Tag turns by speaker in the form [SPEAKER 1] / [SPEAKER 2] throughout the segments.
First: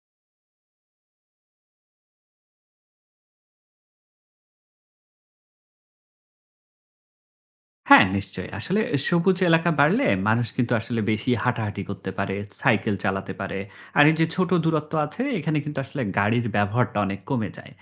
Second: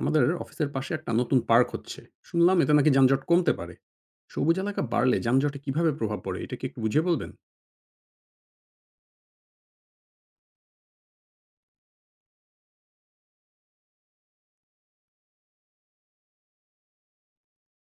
[SPEAKER 1] আমাদের অফিসের পাশে একটা নতুন পার্ক হচ্ছে। শুনলাম এতে নাকি যানজট কমতে পারে। সবুজ এলাকা বাড়লে যানজটে কিভাবে প্রভাব পড়ে, এটা কি একটু বুঝিয়ে বলবেন?
[SPEAKER 2] হ্যাঁ, নিশ্চয়ই। আসলে সবুজ এলাকা বাড়লে মানুষ কিন্তু আসলে বেশি হাঁটাহাঁটি করতে পারে, সাইকেল চালাতে পারে। আর এই যে ছোট দূরত্ব আছে এখানে কিন্তু আসলে গাড়ির ব্যবহারটা অনেক কমে যায়।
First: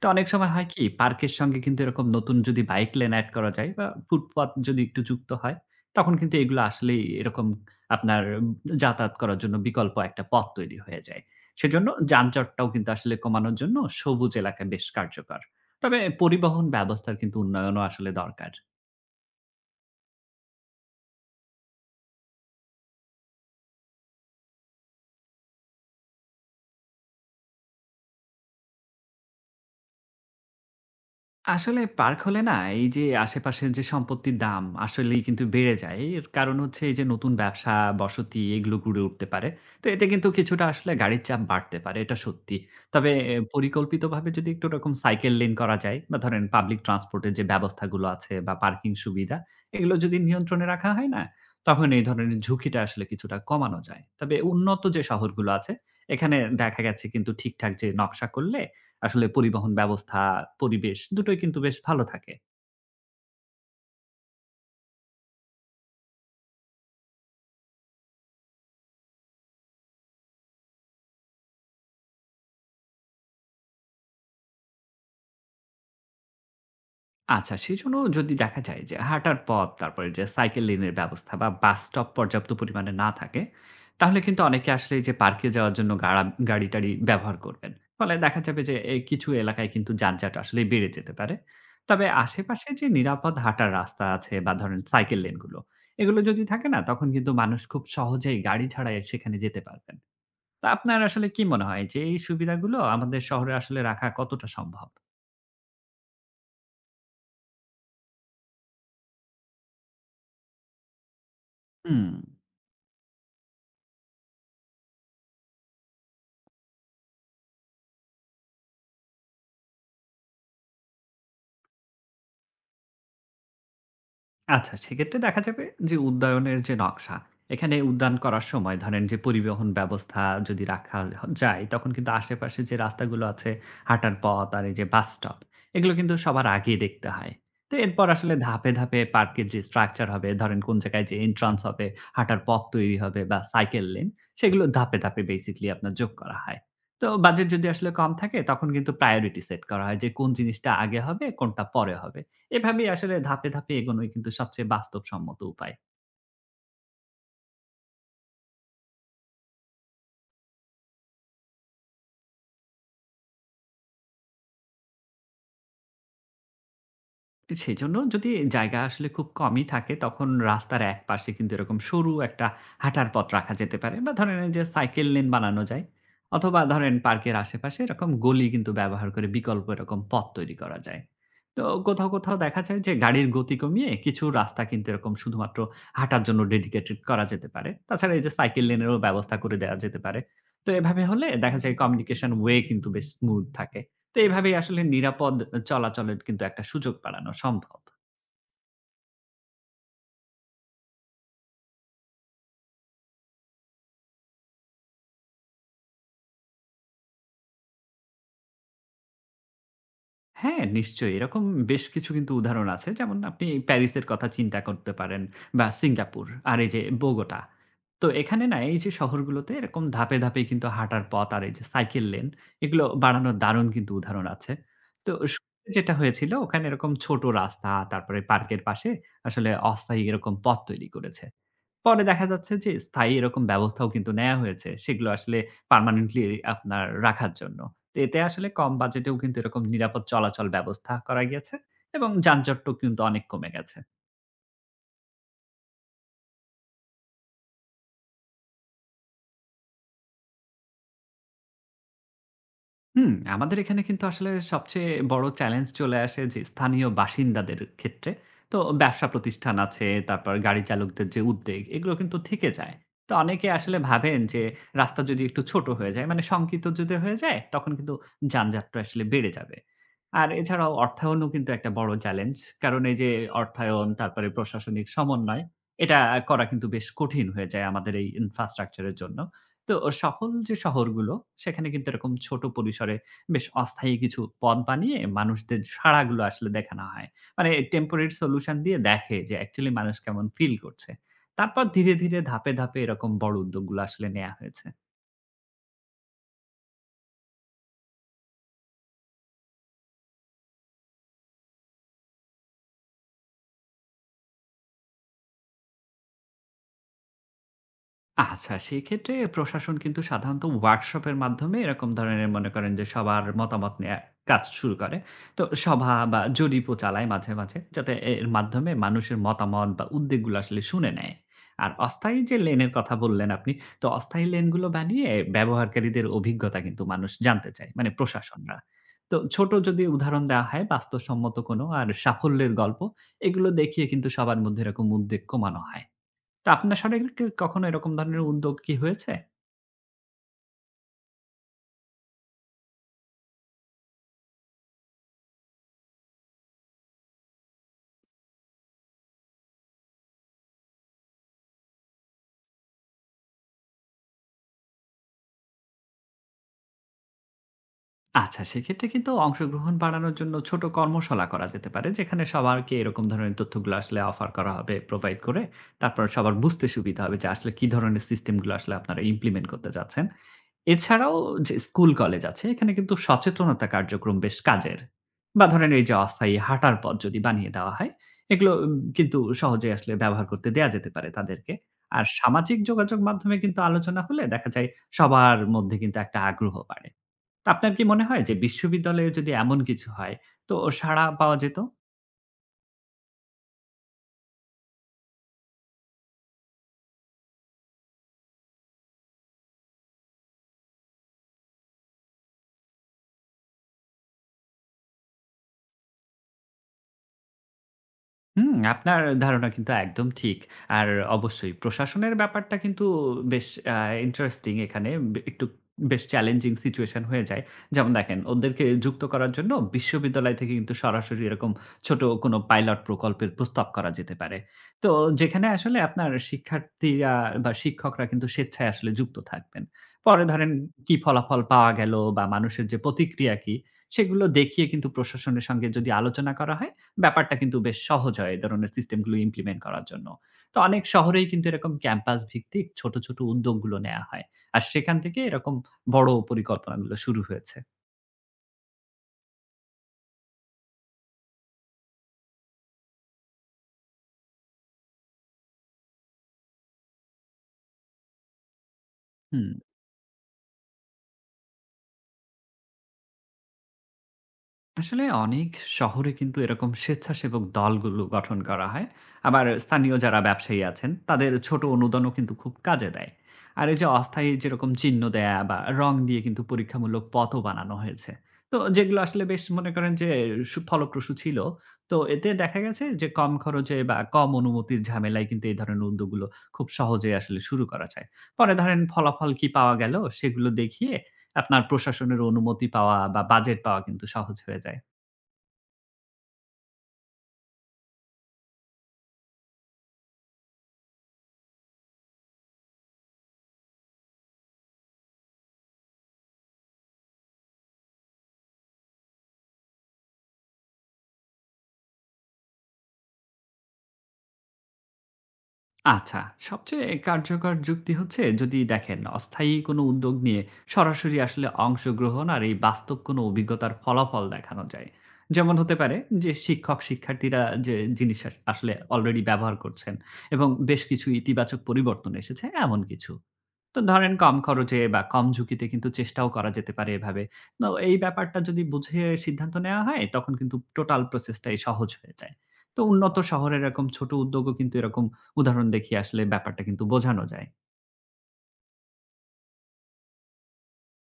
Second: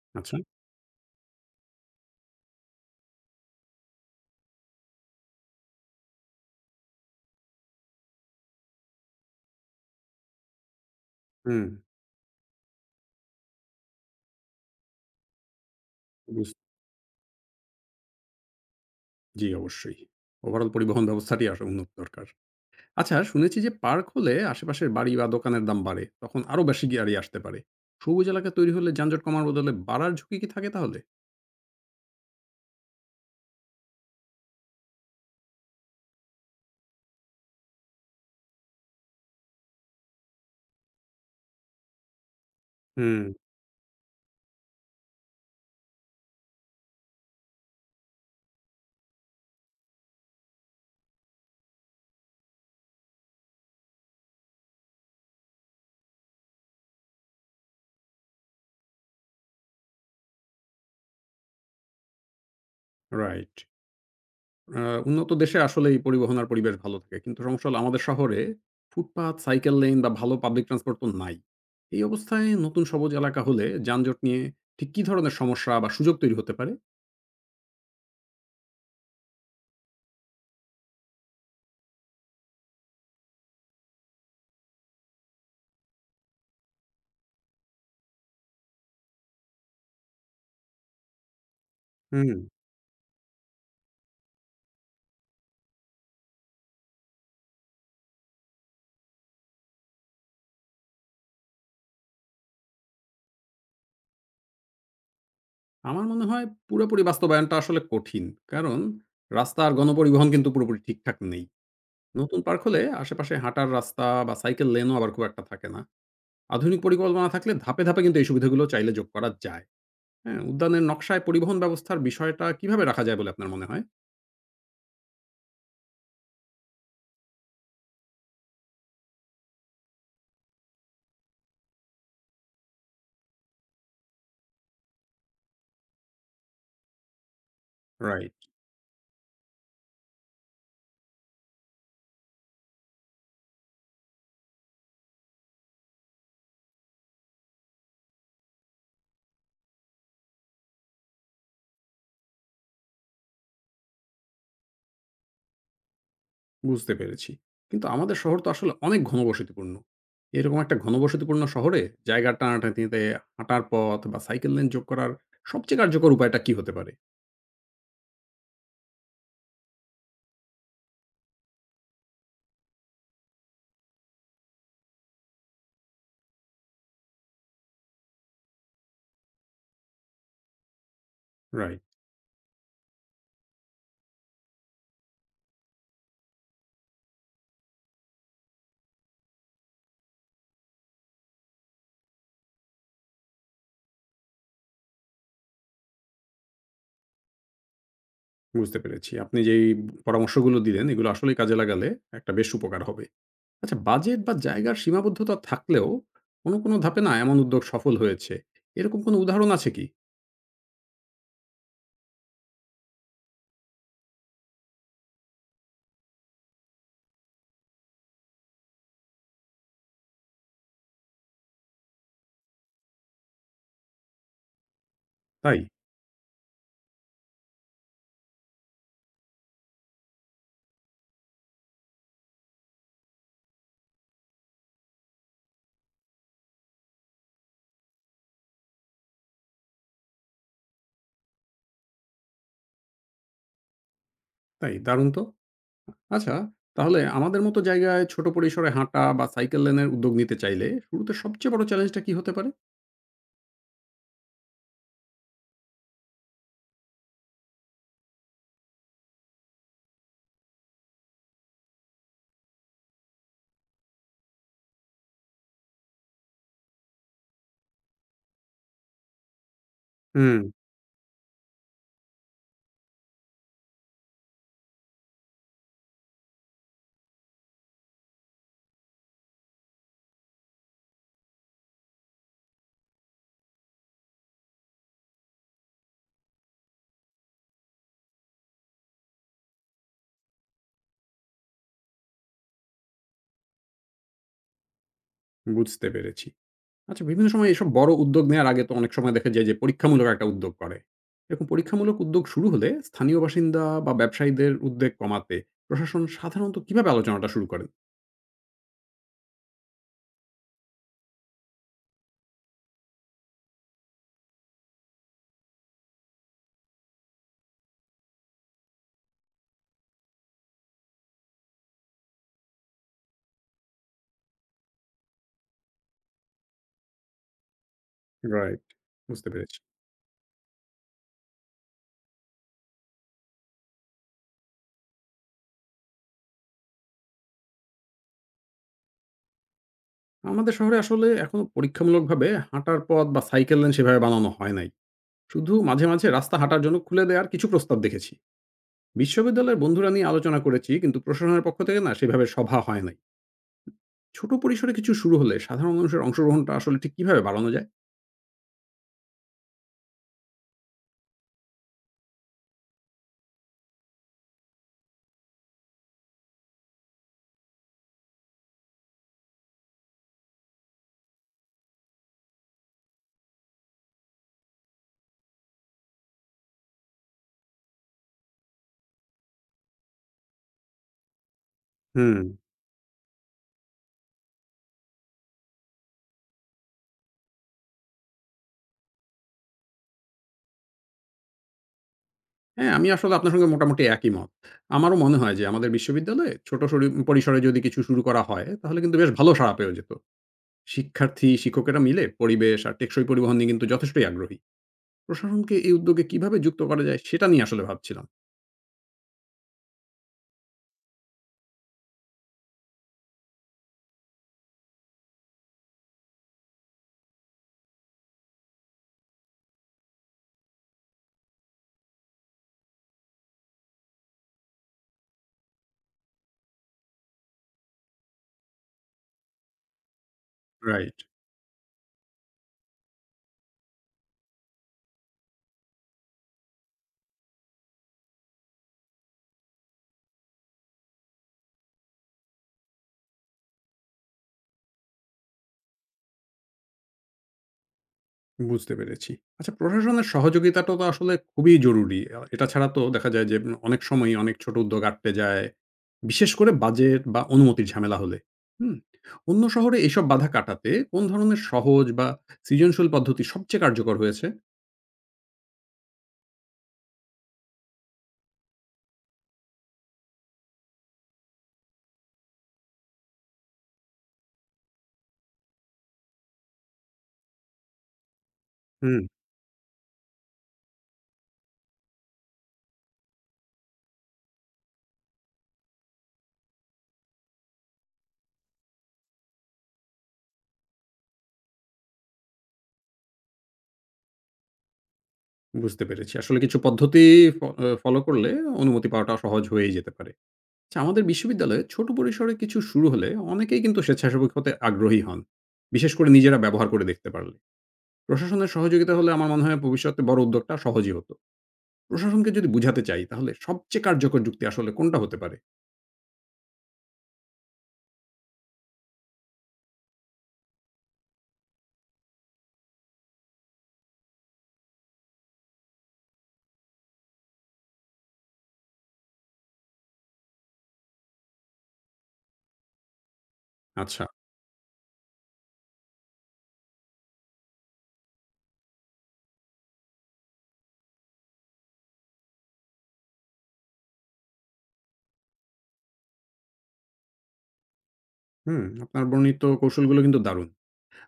[SPEAKER 2] তো অনেক
[SPEAKER 1] আচ্ছা।
[SPEAKER 2] সময় হয় কি পার্কের সঙ্গে কিন্তু এরকম নতুন যদি বাইক লেন এড করা যায় বা ফুটপাত যদি একটু যুক্ত হয়, তখন কিন্তু এগুলো আসলেই এরকম আপনার যাতায়াত করার জন্য বিকল্প একটা পথ তৈরি হয়ে যায়।
[SPEAKER 1] হুম।
[SPEAKER 2] সেজন্য যানজটটাও কিন্তু আসলে কমানোর জন্য সবুজ এলাকা বেশ কার্যকর। তবে
[SPEAKER 1] বুঝ-
[SPEAKER 2] পরিবহন ব্যবস্থার কিন্তু উন্নয়নও আসলে দরকার।
[SPEAKER 1] জি, অবশ্যই। ওভারঅল পরিবহন ব্যবস্থাটি আসলে উন্নত দরকার। আচ্ছা, শুনেছি যে পার্ক হলে আশেপাশের বাড়ি বা দোকানের দাম বাড়ে, তখন আরো বেশি গাড়ি আসতে পারে। সবুজ এলাকা তৈরি হলে যানজট কমার বদলে বাড়ার ঝুঁকি কি থাকে তাহলে?
[SPEAKER 2] আসলে পার্ক হলে না এই যে আশেপাশের যে সম্পত্তির দাম আসলেই কিন্তু বেড়ে যায়। এর কারণ হচ্ছে এই যে নতুন ব্যবসা, বসতি এগুলো গড়ে উঠতে পারে। তো এতে কিন্তু কিছুটা আসলে গাড়ির চাপ বাড়তে পারে, এটা সত্যি। তবে
[SPEAKER 1] হুম।
[SPEAKER 2] এ পরিকল্পিতভাবে যদি একটু ওরকম সাইকেল লেন করা যায় বা ধরেন পাবলিক ট্রান্সপোর্ট এর যে ব্যবস্থাগুলো আছে বা পার্কিং সুবিধা এগুলো যদি নিয়ন্ত্রণে রাখা হয় না, তখন এই ধরনের ঝুঁকিটা আসলে কিছুটা কমানো যায়। তবে উন্নত যে শহরগুলো আছে, এখানে দেখা গেছে কিন্তু ঠিকঠাক যে নকশা করলে আসলে পরিবহন ব্যবস্থা, পরিবেশ দুটোই কিন্তু বেশ ভালো থাকে।
[SPEAKER 1] রাইট। আ উন্নত দেশে আসলে এই পরিবহন আর পরিবেশ ভালো থাকে। কিন্তু সমস্যা হলো আমাদের শহরে ফুটপাত, সাইকেল লেইন বা ভালো পাবলিক ট্রান্সপোর্ট তো নাই। এই অবস্থায় নতুন সবুজ এলাকা হলে যানজট নিয়ে ঠিক কি ধরনের সমস্যা বা সুযোগ তৈরি হতে পারে?
[SPEAKER 2] আচ্ছা, সেজন্য যদি দেখা যায় যে হাঁটার পথ, তারপরে যে সাইকেল লেনের ব্যবস্থা বা বাস স্টপ পর্যাপ্ত পরিমাণে না থাকে, তাহলে কিন্তু অনেকে আসলে এই যে পার্কে যাওয়ার জন্য গাড়ি-টাড়ি ব্যবহার করবেন। ফলে দেখা যাবে যে এই কিছু এলাকায় কিন্তু যানজট আসলেই বেড়ে যেতে পারে। তবে
[SPEAKER 1] হুম।
[SPEAKER 2] আশেপাশে যে নিরাপদ হাঁটার রাস্তা আছে বা ধরেন সাইকেল লেনগুলো, এগুলো যদি থাকে না তখন কিন্তু মানুষ খুব সহজেই গাড়ি ছাড়াই সেখানে যেতে পারবেন। তো আপনার আসলে কি মনে হয় যে এই সুবিধাগুলো আমাদের শহরে আসলে রাখা কতটা সম্ভব?
[SPEAKER 1] আমার মনে হয় পুরোপুরি বাস্তবায়নটা আসলে কঠিন। কারণ রাস্তা আর গণপরিবহন কিন্তু পুরোপুরি ঠিকঠাক নেই।
[SPEAKER 2] হুম।
[SPEAKER 1] নতুন পার্ক হলে আশেপাশে হাঁটার রাস্তা বা সাইকেল লেনও আবার খুব একটা থাকে না। আধুনিক পরিকল্পনা থাকলে ধাপে, ধাপে কিন্তু এই সুবিধাগুলো চাইলে যোগ করা যায়। হ্যাঁ? উদ্যানের নকশায় পরিবহন ব্যবস্থার বিষয়টা কিভাবে রাখা যায় বলে আপনার মনে হয়?
[SPEAKER 2] আচ্ছা, সেক্ষেত্রে দেখা যাবে যে উদ্যানের যে নকশা, এখানে উদ্যান করার সময় ধরেন যে পরিবহন ব্যবস্থা যদি রাখা যায়, তখন কিন্তু আশেপাশে যে রাস্তাগুলো আছে, হাঁটার পথ আর এই যে বাস স্টপ, এগুলো কিন্তু সবার আগে দেখতে হয়। তো এরপর আসলে
[SPEAKER 1] রাইট।
[SPEAKER 2] ধাপে, ধাপে পার্কের যে স্ট্রাকচার হবে, ধরেন কোন জায়গায় যে এন্ট্রান্স হবে, হাঁটার পথ তৈরি হবে বা সাইকেল লেন, সেগুলো ধাপে, ধাপে বেসিক্যালি আপনার যোগ করা হয়। তো বাজেট যদি আসলে কম থাকে, তখন কিন্তু প্রায়োরিটি সেট করা হয় যে কোন জিনিসটা আগে হবে, কোনটা পরে হবে। এভাবেই আসলে ধাপে, ধাপে এগোনোই কিন্তু সবচেয়ে বাস্তবসম্মত উপায়।
[SPEAKER 1] বুঝতে পেরেছি। কিন্তু আমাদের শহর তো আসলে অনেক ঘনবসতিপূর্ণ। এরকম একটা ঘনবসতিপূর্ণ শহরে জায়গা টানাটানিতে হাঁটার পথ বা সাইকেল লেন যোগ করার সবচেয়ে কার্যকর উপায়টা কি হতে পারে?
[SPEAKER 2] সেজন্য যদি জায়গা আসলে খুব কমই থাকে, তখন রাস্তার একপাশে কিন্তু এরকম সরু একটা হাঁটার পথ রাখা যেতে পারে বা ধরেন এই যে সাইকেল লেন বানানো যায়, অথবা ধরেন পার্কের আশেপাশে এরকম গলি কিন্তু ব্যবহার করে বিকল্প এরকম পথ তৈরি করা যায়। তো
[SPEAKER 1] রাইট।
[SPEAKER 2] কোথাও, কোথাও দেখা যায় যে গাড়ির গতি কমিয়ে কিছু রাস্তা কিন্তু এরকম শুধুমাত্র হাঁটার জন্য ডেডিকেটেড করা যেতে পারে। তাছাড়া এই যে সাইকেল লেনেরও ব্যবস্থা করে দেয়া যেতে পারে। তো এভাবে হলে দেখা যায় কমিউনিকেশন ওয়ে কিন্তু বেশ স্মুথ থাকে। তো এভাবেই আসলে নিরাপদ চলাচলের কিন্তু একটা সুযোগ বাড়ানো সম্ভব।
[SPEAKER 1] বুঝতে পেরেছি। আপনি যেই পরামর্শগুলো দিলেন, এগুলো আসলেই কাজে লাগালে একটা বেশ উপকার হবে। আচ্ছা, বাজেট বা জায়গার সীমাবদ্ধতা থাকলেও কোনো, কোনো ধাপে না এমন উদ্যোগ সফল হয়েছে। এরকম কোনো উদাহরণ আছে কি?
[SPEAKER 2] হ্যাঁ, নিশ্চয়ই এরকম বেশ কিছু কিন্তু উদাহরণ আছে। যেমন আপনি প্যারিসের কথা চিন্তা করতে পারেন, বা সিঙ্গাপুর, আর এই যে বোগোটা। তো এখানে না এই যে শহরগুলোতে এরকম ধাপে, ধাপে কিন্তু হাঁটার পথ আর এই যে সাইকেল লেন এগুলো বাড়ানোর দারুণ কিন্তু উদাহরণ আছে। তো
[SPEAKER 1] তাই।
[SPEAKER 2] শুরুতে যেটা হয়েছিল ওখানে এরকম ছোট রাস্তা, তারপরে পার্কের পাশে আসলে অস্থায়ী এরকম পথ তৈরি করেছে। পরে দেখা যাচ্ছে যে স্থায়ী এরকম ব্যবস্থাও কিন্তু নেয়া হয়েছে। সেগুলো আসলে পার্মানেন্টলি আপনার রাখার জন্য। তো এতে আসলে কম বাজেটেও কিন্তু এরকম নিরাপদ চলাচল ব্যবস্থা করা গিয়েছে এবং যানজটও কিন্তু অনেক কমে গেছে।
[SPEAKER 1] তাই, দারুণ তো। আচ্ছা, তাহলে আমাদের মতো জায়গায় ছোট পরিসরে হাঁটা বা সাইকেল লেনের উদ্যোগ নিতে চাইলে শুরুতে সবচেয়ে বড় চ্যালেঞ্জটা কি হতে পারে?
[SPEAKER 2] হুম, আমাদের এখানে কিন্তু আসলে সবচেয়ে বড় চ্যালেঞ্জ চলে আসে যে স্থানীয় বাসিন্দাদের ক্ষেত্রে। তো ব্যবসা প্রতিষ্ঠান আছে, তারপর গাড়ি চালকদের যে উদ্বেগ, এগুলো কিন্তু থেকে যায়। তো অনেকে আসলে ভাবেন যে রাস্তা যদি একটু ছোট হয়ে যায়, মানে শঙ্কিত যদি হয়ে যায়, তখন কিন্তু যানজটটা আসলে বেড়ে যাবে। আর
[SPEAKER 1] হুম।
[SPEAKER 2] এছাড়াও অর্থায়নও কিন্তু একটা বড় চ্যালেঞ্জ। কারণ এই যে অর্থায়ন, তারপরে প্রশাসনিক সমন্বয়, এটা করা কিন্তু বেশ কঠিন হয়ে যায় আমাদের এই ইনফ্রাস্ট্রাকচার এর জন্য। তো সফল যে শহরগুলো, সেখানে কিন্তু এরকম ছোট পরিসরে বেশ অস্থায়ী কিছু পথ বানিয়ে মানুষদের সাড়াগুলো আসলে দেখানো হয়। মানে টেম্পোরারি সলিউশন দিয়ে দেখে যে অ্যাকচুয়ালি মানুষ কেমন ফিল করছে। তারপর ধীরে, ধীরে ধাপে, ধাপে এরকম বড় উদ্যোগগুলো আসলে নেয়া হয়েছে।
[SPEAKER 1] বুঝতে পেরেছি। আচ্ছা, বিভিন্ন সময় এসব বড় উদ্যোগ নেওয়ার আগে তো অনেক সময় দেখা যায় যে পরীক্ষামূলক একটা উদ্যোগ করে। এরকম পরীক্ষামূলক উদ্যোগ শুরু হলে স্থানীয় বাসিন্দা বা ব্যবসায়ীদের উদ্বেগ কমাতে প্রশাসন সাধারণত কিভাবে আলোচনাটা শুরু করেন?
[SPEAKER 2] আচ্ছা, সেক্ষেত্রে প্রশাসন কিন্তু সাধারণত ওয়ার্কশপের মাধ্যমে এরকম ধরনের মনে করেন যে সবার মতামত নেয়া কাজ শুরু করে। তো সভা বা জরিপও চালায় মাঝে, মাঝে যাতে এর মাধ্যমে মানুষের মতামত বা উদ্বেগগুলো আসলে শুনে নেয়। আর অস্থায়ী যে লেনের কথা বললেন আপনি, তো অস্থায়ী লেনগুলো বানিয়ে ব্যবহারকারীদের অভিজ্ঞতা কিন্তু মানুষ জানতে চায়, মানে প্রশাসনরা।
[SPEAKER 1] রাইট।
[SPEAKER 2] তো
[SPEAKER 1] বুঝতে
[SPEAKER 2] ছোট
[SPEAKER 1] পেরেছি।
[SPEAKER 2] যদি উদাহরণ দেওয়া হয় বাস্তবসম্মত কোনো আর সাফল্যের গল্প, এগুলো দেখিয়ে কিন্তু সবার মধ্যে এরকম উদ্বেগ কমানো হয়। তা আপনার সঙ্গে কি কখনো এরকম ধরনের উদ্যোগ কি হয়েছে?
[SPEAKER 1] আমাদের শহরে আসলে এখনো পরীক্ষামূলকভাবে হাঁটার পথ বা সাইকেল লেন সেভাবে বানানো হয় নাই। শুধু মাঝে, মাঝে রাস্তা হাঁটার জন্য খুলে দেওয়ার কিছু প্রস্তাব দেখেছি। বিশ্ববিদ্যালয়ের বন্ধুরা নিয়ে আলোচনা করেছি, কিন্তু প্রশাসনের পক্ষ থেকে না সেভাবে সভা হয় নাই। ছোট পরিসরে কিছু শুরু হলে সাধারণ মানুষের অংশগ্রহণটা আসলে ঠিক কিভাবে বাড়ানো যায়?
[SPEAKER 2] আচ্ছা, সেক্ষেত্রে কিন্তু অংশগ্রহণ বাড়ানোর জন্য ছোট কর্মশালা করা যেতে পারে। যেখানে সবারকে এরকম ধরনের তথ্যগুলো আসলে অফার করা হবে, প্রোভাইড করে। তারপর সবার বুঝতে সুবিধা হবে যে আসলে কি ধরনের সিস্টেমগুলো আসলে আপনারা ইমপ্লিমেন্ট করতে যাচ্ছেন। এছাড়াও যে স্কুল, কলেজ আছে, এখানে কিন্তু সচেতনতা কার্যক্রম বেশ কাজের। বা ধরেন এই যে অস্থায়ী হাঁটার পথ যদি বানিয়ে দেওয়া হয়, এগুলো কিন্তু সহজে আসলে ব্যবহার করতে দেয়া যেতে পারে তাদেরকে। আর
[SPEAKER 1] হুম।
[SPEAKER 2] সামাজিক যোগাযোগ মাধ্যমে কিন্তু আলোচনা হলে দেখা যায় সবার মধ্যে কিন্তু একটা আগ্রহ বাড়ে। তো আপনার কি মনে হয় যে বিশ্ববিদ্যালয়ে যদি এমন কিছু হয়, তো সাড়া পাওয়া যেত?
[SPEAKER 1] হ্যাঁ, আমি আসলে আপনার সঙ্গে মোটামুটি একই মত। আমারও মনে হয় যে আমাদের বিশ্ববিদ্যালয়ে ছোট পরিসরে যদি কিছু শুরু করা হয় তাহলে কিন্তু বেশ ভালো সাড়া পেয়ে যেত। শিক্ষার্থী শিক্ষকেরা মিলে পরিবেশ আর টেকসই পরিবহন নিয়ে কিন্তু যথেষ্টই আগ্রহী। প্রশাসনকে এই উদ্যোগে কিভাবে যুক্ত করা যায় সেটা নিয়ে আসলে ভাবছিলাম।
[SPEAKER 2] হুম, আপনার ধারণা কিন্তু একদম ঠিক। আর অবশ্যই প্রশাসনের ব্যাপারটা কিন্তু বেশ আ ইন্টারেস্টিং, এখানে একটু বেশ চ্যালেঞ্জিং সিচুয়েশন হয়ে যায়। যেমন দেখেন ওদেরকে যুক্ত করার জন্য বিশ্ববিদ্যালয় থেকে কিন্তু সরাসরি এরকম ছোট কোনো পাইলট প্রকল্পের প্রস্তাব করা যেতে পারে। তো যেখানে আসলে আপনার শিক্ষার্থীরা বা শিক্ষকরা কিন্তু স্বেচ্ছায় আসলে যুক্ত থাকবেন। পরে ধরেন কি
[SPEAKER 1] রাইট।
[SPEAKER 2] ফলাফল পাওয়া গেল বা মানুষের যে প্রতিক্রিয়া কি, সেগুলো দেখিয়ে কিন্তু প্রশাসনের সঙ্গে যদি আলোচনা করা হয়, ব্যাপারটা কিন্তু বেশ সহজ হয় এ ধরনের সিস্টেমগুলো ইমপ্লিমেন্ট করার জন্য। তো অনেক শহরেই কিন্তু এরকম ক্যাম্পাস ভিত্তিক ছোট, ছোট উদ্যোগগুলো নেয়া হয়। আর সেখান থেকে এরকম বড় পরিকল্পনাগুলো শুরু হয়েছে।
[SPEAKER 1] বুঝতে পেরেছি। আচ্ছা, প্রশাসনের সহযোগিতাটা তো আসলে খুবই জরুরি। এটা ছাড়া তো দেখা যায় যে, অনেক সময়ই অনেক ছোট উদ্যোগ আটকে যায়। বিশেষ করে বাজেট বা অনুমতির ঝামেলা হলে। হুম? অন্য
[SPEAKER 2] হুম।
[SPEAKER 1] শহরে এসব বাধা কাটাতে কোন ধরনের সহজ বা সৃজনশীল পদ্ধতি সবচেয়ে কার্যকর হয়েছে?
[SPEAKER 2] আসলে অনেক শহরে কিন্তু এরকম স্বেচ্ছাসেবক দলগুলো গঠন করা হয়। আবার স্থানীয় যারা ব্যবসায়ী আছেন, তাদের ছোট অনুদানও কিন্তু খুব কাজে দেয়। আর এই যে অস্থায়ী যেরকম চিহ্ন দেয়া বা রং দিয়ে কিন্তু পরীক্ষামূলক পথও বানানো হয়েছে, তো যেগুলো
[SPEAKER 1] হুম।
[SPEAKER 2] আসলে বেশ মনে করেন যে ফলপ্রসূ ছিল। তো এতে দেখা গেছে যে কম খরচে বা কম অনুমতির ঝামেলায় কিন্তু এই ধরনের উদ্যোগগুলো খুব সহজে আসলে শুরু করা যায়। পরে ধরেন ফলাফল কি পাওয়া গেল সেগুলো দেখিয়ে আপনার প্রশাসনের অনুমতি পাওয়া বা বাজেট পাওয়া কিন্তু সহজ হয়ে যায়।
[SPEAKER 1] বুঝতে পেরেছি। আসলে কিছু পদ্ধতি ফ আ ফলো করলে অনুমতি পাওয়াটা সহজ হয়েই যেতে পারে। আচ্ছা, আমাদের বিশ্ববিদ্যালয়ে ছোট পরিসরে কিছু শুরু হলে অনেকেই কিন্তু স্বেচ্ছাসেবক হতে আগ্রহী হন। বিশেষ করে নিজেরা ব্যবহার করে দেখতে পারলে। প্রশাসনের সহযোগিতা হলে আমার মনে হয় ভবিষ্যতে বড় উদ্যোগটা সহজই হতো। প্রশাসনকে যদি বুঝাতে চাই তাহলে সবচেয়ে কার্যকর যুক্তি আসলে কোনটা হতে পারে?
[SPEAKER 2] আচ্ছা, সবচেয়ে কার্যকর যুক্তি হচ্ছে যদি দেখেন অস্থায়ী কোনো উদ্যোগ নিয়ে সরাসরি আসলে অংশগ্রহণ আর এই বাস্তব কোনো অভিজ্ঞতার ফলাফল দেখানো যায়। যেমন হতে পারে যে শিক্ষক শিক্ষার্থীরা যে জিনিস আসলে অলরেডি ব্যবহার করছেন এবং বেশ কিছু ইতিবাচক পরিবর্তন এসেছে এমন কিছু। তো
[SPEAKER 1] আচ্ছা।
[SPEAKER 2] ধরেন কম খরচে বা কম ঝুঁকিতে কিন্তু চেষ্টাও করা যেতে পারে এভাবে। তো এই ব্যাপারটা যদি বুঝে সিদ্ধান্ত নেওয়া হয়, তখন কিন্তু টোটাল প্রসেসটাই সহজ হয়ে যায়। তো উন্নত শহরে এরকম ছোট উদ্যোগও কিন্তু এরকম উদাহরণ দেখিয়ে আসলে ব্যাপারটা কিন্তু বোঝানো যায়।
[SPEAKER 1] হুম, আপনার বর্ণিত কৌশলগুলো কিন্তু দারুণ।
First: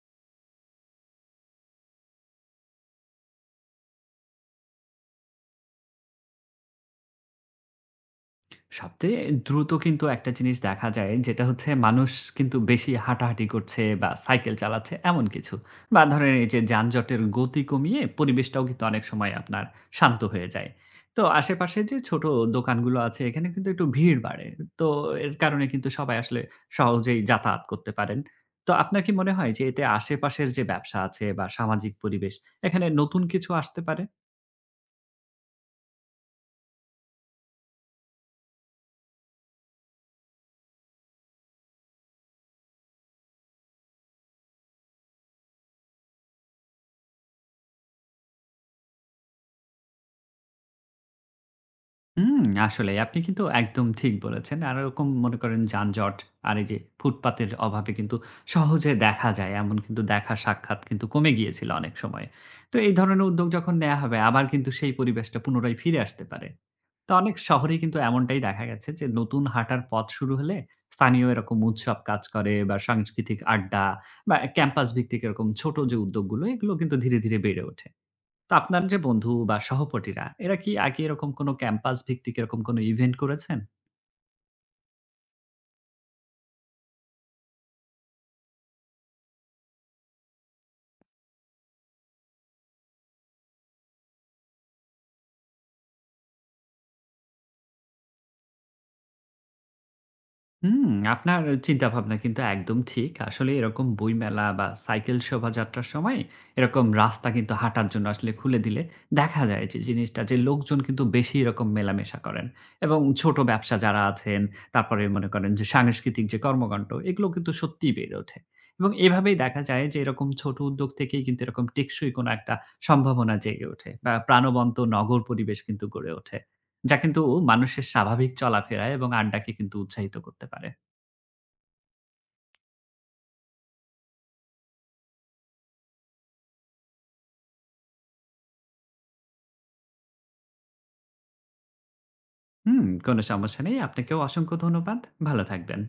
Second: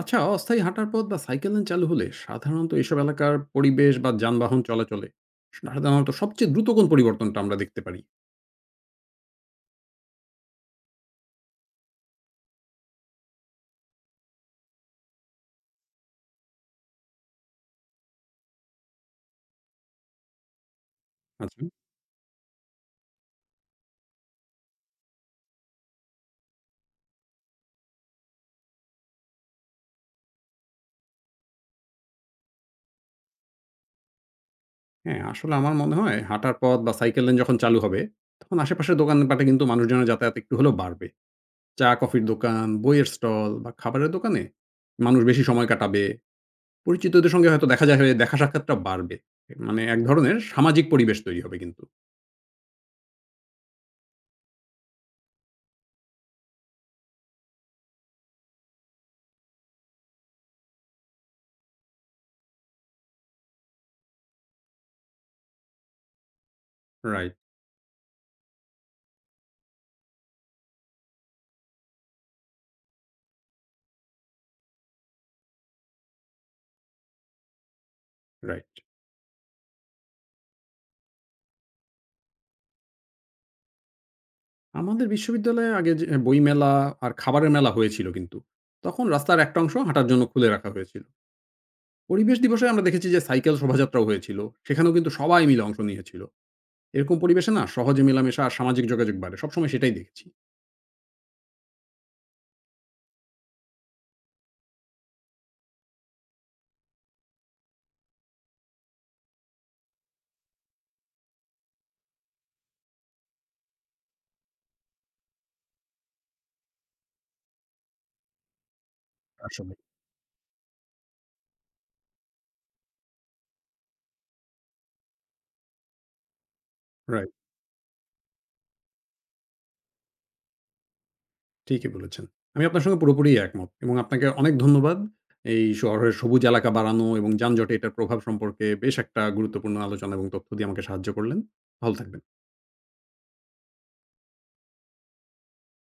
[SPEAKER 1] আচ্ছা, অস্থায়ী হাঁটার পথ বা সাইকেল লেন চালু হলে সাধারণত এসব এলাকার পরিবেশ বা যানবাহন চলাচলে সাধারণত সবচেয়ে দ্রুত কোন পরিবর্তনটা আমরা দেখতে পারি?
[SPEAKER 2] সবচেয়ে দ্রুত কিন্তু একটা জিনিস দেখা যায়, যেটা হচ্ছে মানুষ কিন্তু বেশি হাঁটাহাঁটি করছে বা সাইকেল চালাচ্ছে এমন কিছু। বা ধরেন এই যে যানজটের গতি কমিয়ে পরিবেশটাও কিন্তু অনেক সময় আপনার শান্ত হয়ে যায়। তো
[SPEAKER 1] আচ্ছা।
[SPEAKER 2] আশেপাশে যে ছোট দোকানগুলো আছে, এখানে কিন্তু একটু ভিড় বাড়ে। তো এর কারণে কিন্তু সবাই আসলে সহজেই যাতায়াত করতে পারেন। তো আপনার কি মনে হয় যে এতে আশেপাশের যে ব্যবসা আছে বা সামাজিক পরিবেশ, এখানে নতুন কিছু আসতে পারে?
[SPEAKER 1] হ্যাঁ, আসলে আমার মনে হয় হাঁটার পথ বা সাইকেল লেন যখন চালু হবে, তখন আশেপাশের দোকানপাটে কিন্তু মানুষজনের যাতায়াত একটু হলেও বাড়বে। চা-কফির দোকান, বইয়ের স্টল বা খাবারের দোকানে মানুষ বেশি সময় কাটাবে। পরিচিতদের সঙ্গে হয়তো দেখা যায় হয়ে দেখা সাক্ষাৎটা বাড়বে। মানে এক ধরনের সামাজিক পরিবেশ তৈরি হবে কিন্তু।
[SPEAKER 2] হুম, আসলেই আপনি কিন্তু একদম ঠিক বলেছেন। আর ওরকম মনে করেন যানজট আর এই যে ফুটপাতের অভাবে কিন্তু সহজে দেখা যায় এমন কিন্তু দেখা সাক্ষাৎ কিন্তু কমে গিয়েছিল অনেক সময়ে। তো এই ধরনের উদ্যোগ যখন নেয়া হবে, আবার কিন্তু সেই পরিবেশটা পুনরায় ফিরে আসতে পারে। তো
[SPEAKER 1] রাইট,
[SPEAKER 2] অনেক শহরেই কিন্তু এমনটাই দেখা গেছে যে নতুন হাঁটার পথ শুরু হলে স্থানীয় এরকম উৎসব কাজ করে বা সাংস্কৃতিক আড্ডা বা ক্যাম্পাস ভিত্তিক এরকম ছোট যে উদ্যোগগুলো, এগুলো কিন্তু ধীরে, ধীরে বেড়ে ওঠে। তো
[SPEAKER 1] রাইট।
[SPEAKER 2] আপনার যে বন্ধু বা সহপাঠীরা, এরা কি আগে এরকম কোনো ক্যাম্পাস ভিত্তিক এরকম কোনো ইভেন্ট করেছেন?
[SPEAKER 1] আমাদের বিশ্ববিদ্যালয়ে আগে যে বইমেলা আর খাবারের মেলা হয়েছিল কিন্তু। তখন রাস্তার একটা অংশ হাঁটার জন্য খুলে রাখা হয়েছিল। পরিবেশ দিবসে আমরা দেখেছি যে সাইকেল শোভাযাত্রাও হয়েছিল। সেখানেও কিন্তু সবাই মিলে অংশ নিয়েছিল। এরকম পরিবেশে না সহজে মেলামেশা আর সামাজিক যোগাযোগ বাড়ে। সবসময় সেটাই দেখেছি।
[SPEAKER 2] হুম, আপনার চিন্তাভাবনা কিন্তু একদম ঠিক। আসলে এরকম বইমেলা বা সাইকেল শোভাযাত্রার সময় এরকম রাস্তা কিন্তু হাঁটার জন্য আসলে খুলে দিলে দেখা যায় যে জিনিসটা, যে লোকজন কিন্তু বেশি এরকম মেলামেশা করেন এবং ছোট ব্যবসা যারা আছেন, তারপরে মনে করেন যে সাংস্কৃতিক যে কর্মকাণ্ড, এগুলো কিন্তু সত্যিই বেড়ে ওঠে। এবং এভাবেই দেখা
[SPEAKER 1] আসলে।
[SPEAKER 2] যায় যে এরকম ছোট উদ্যোগ থেকেই কিন্তু এরকম টেকসই কোনো একটা সম্ভাবনা জেগে ওঠে বা প্রাণবন্ত নগর পরিবেশ কিন্তু গড়ে ওঠে। যা কিন্তু
[SPEAKER 1] রাইট।
[SPEAKER 2] মানুষের স্বাভাবিক চলাফেরা এবং আড্ডাকে কিন্তু উৎসাহিত করতে পারে।
[SPEAKER 1] ঠিকই বলেছেন। আমি আপনার সঙ্গে পুরোপুরিই একমত এবং আপনাকে অনেক ধন্যবাদ। এই শহরের সবুজ এলাকা বাড়ানো এবং যানজটে এটার প্রভাব সম্পর্কে বেশ একটা গুরুত্বপূর্ণ আলোচনা এবং তথ্য দিয়ে আমাকে সাহায্য করলেন। ভালো থাকবেন।
[SPEAKER 2] হুম, কোনো সমস্যা নেই। আপনাকেও অসংখ্য ধন্যবাদ। ভালো থাকবেন।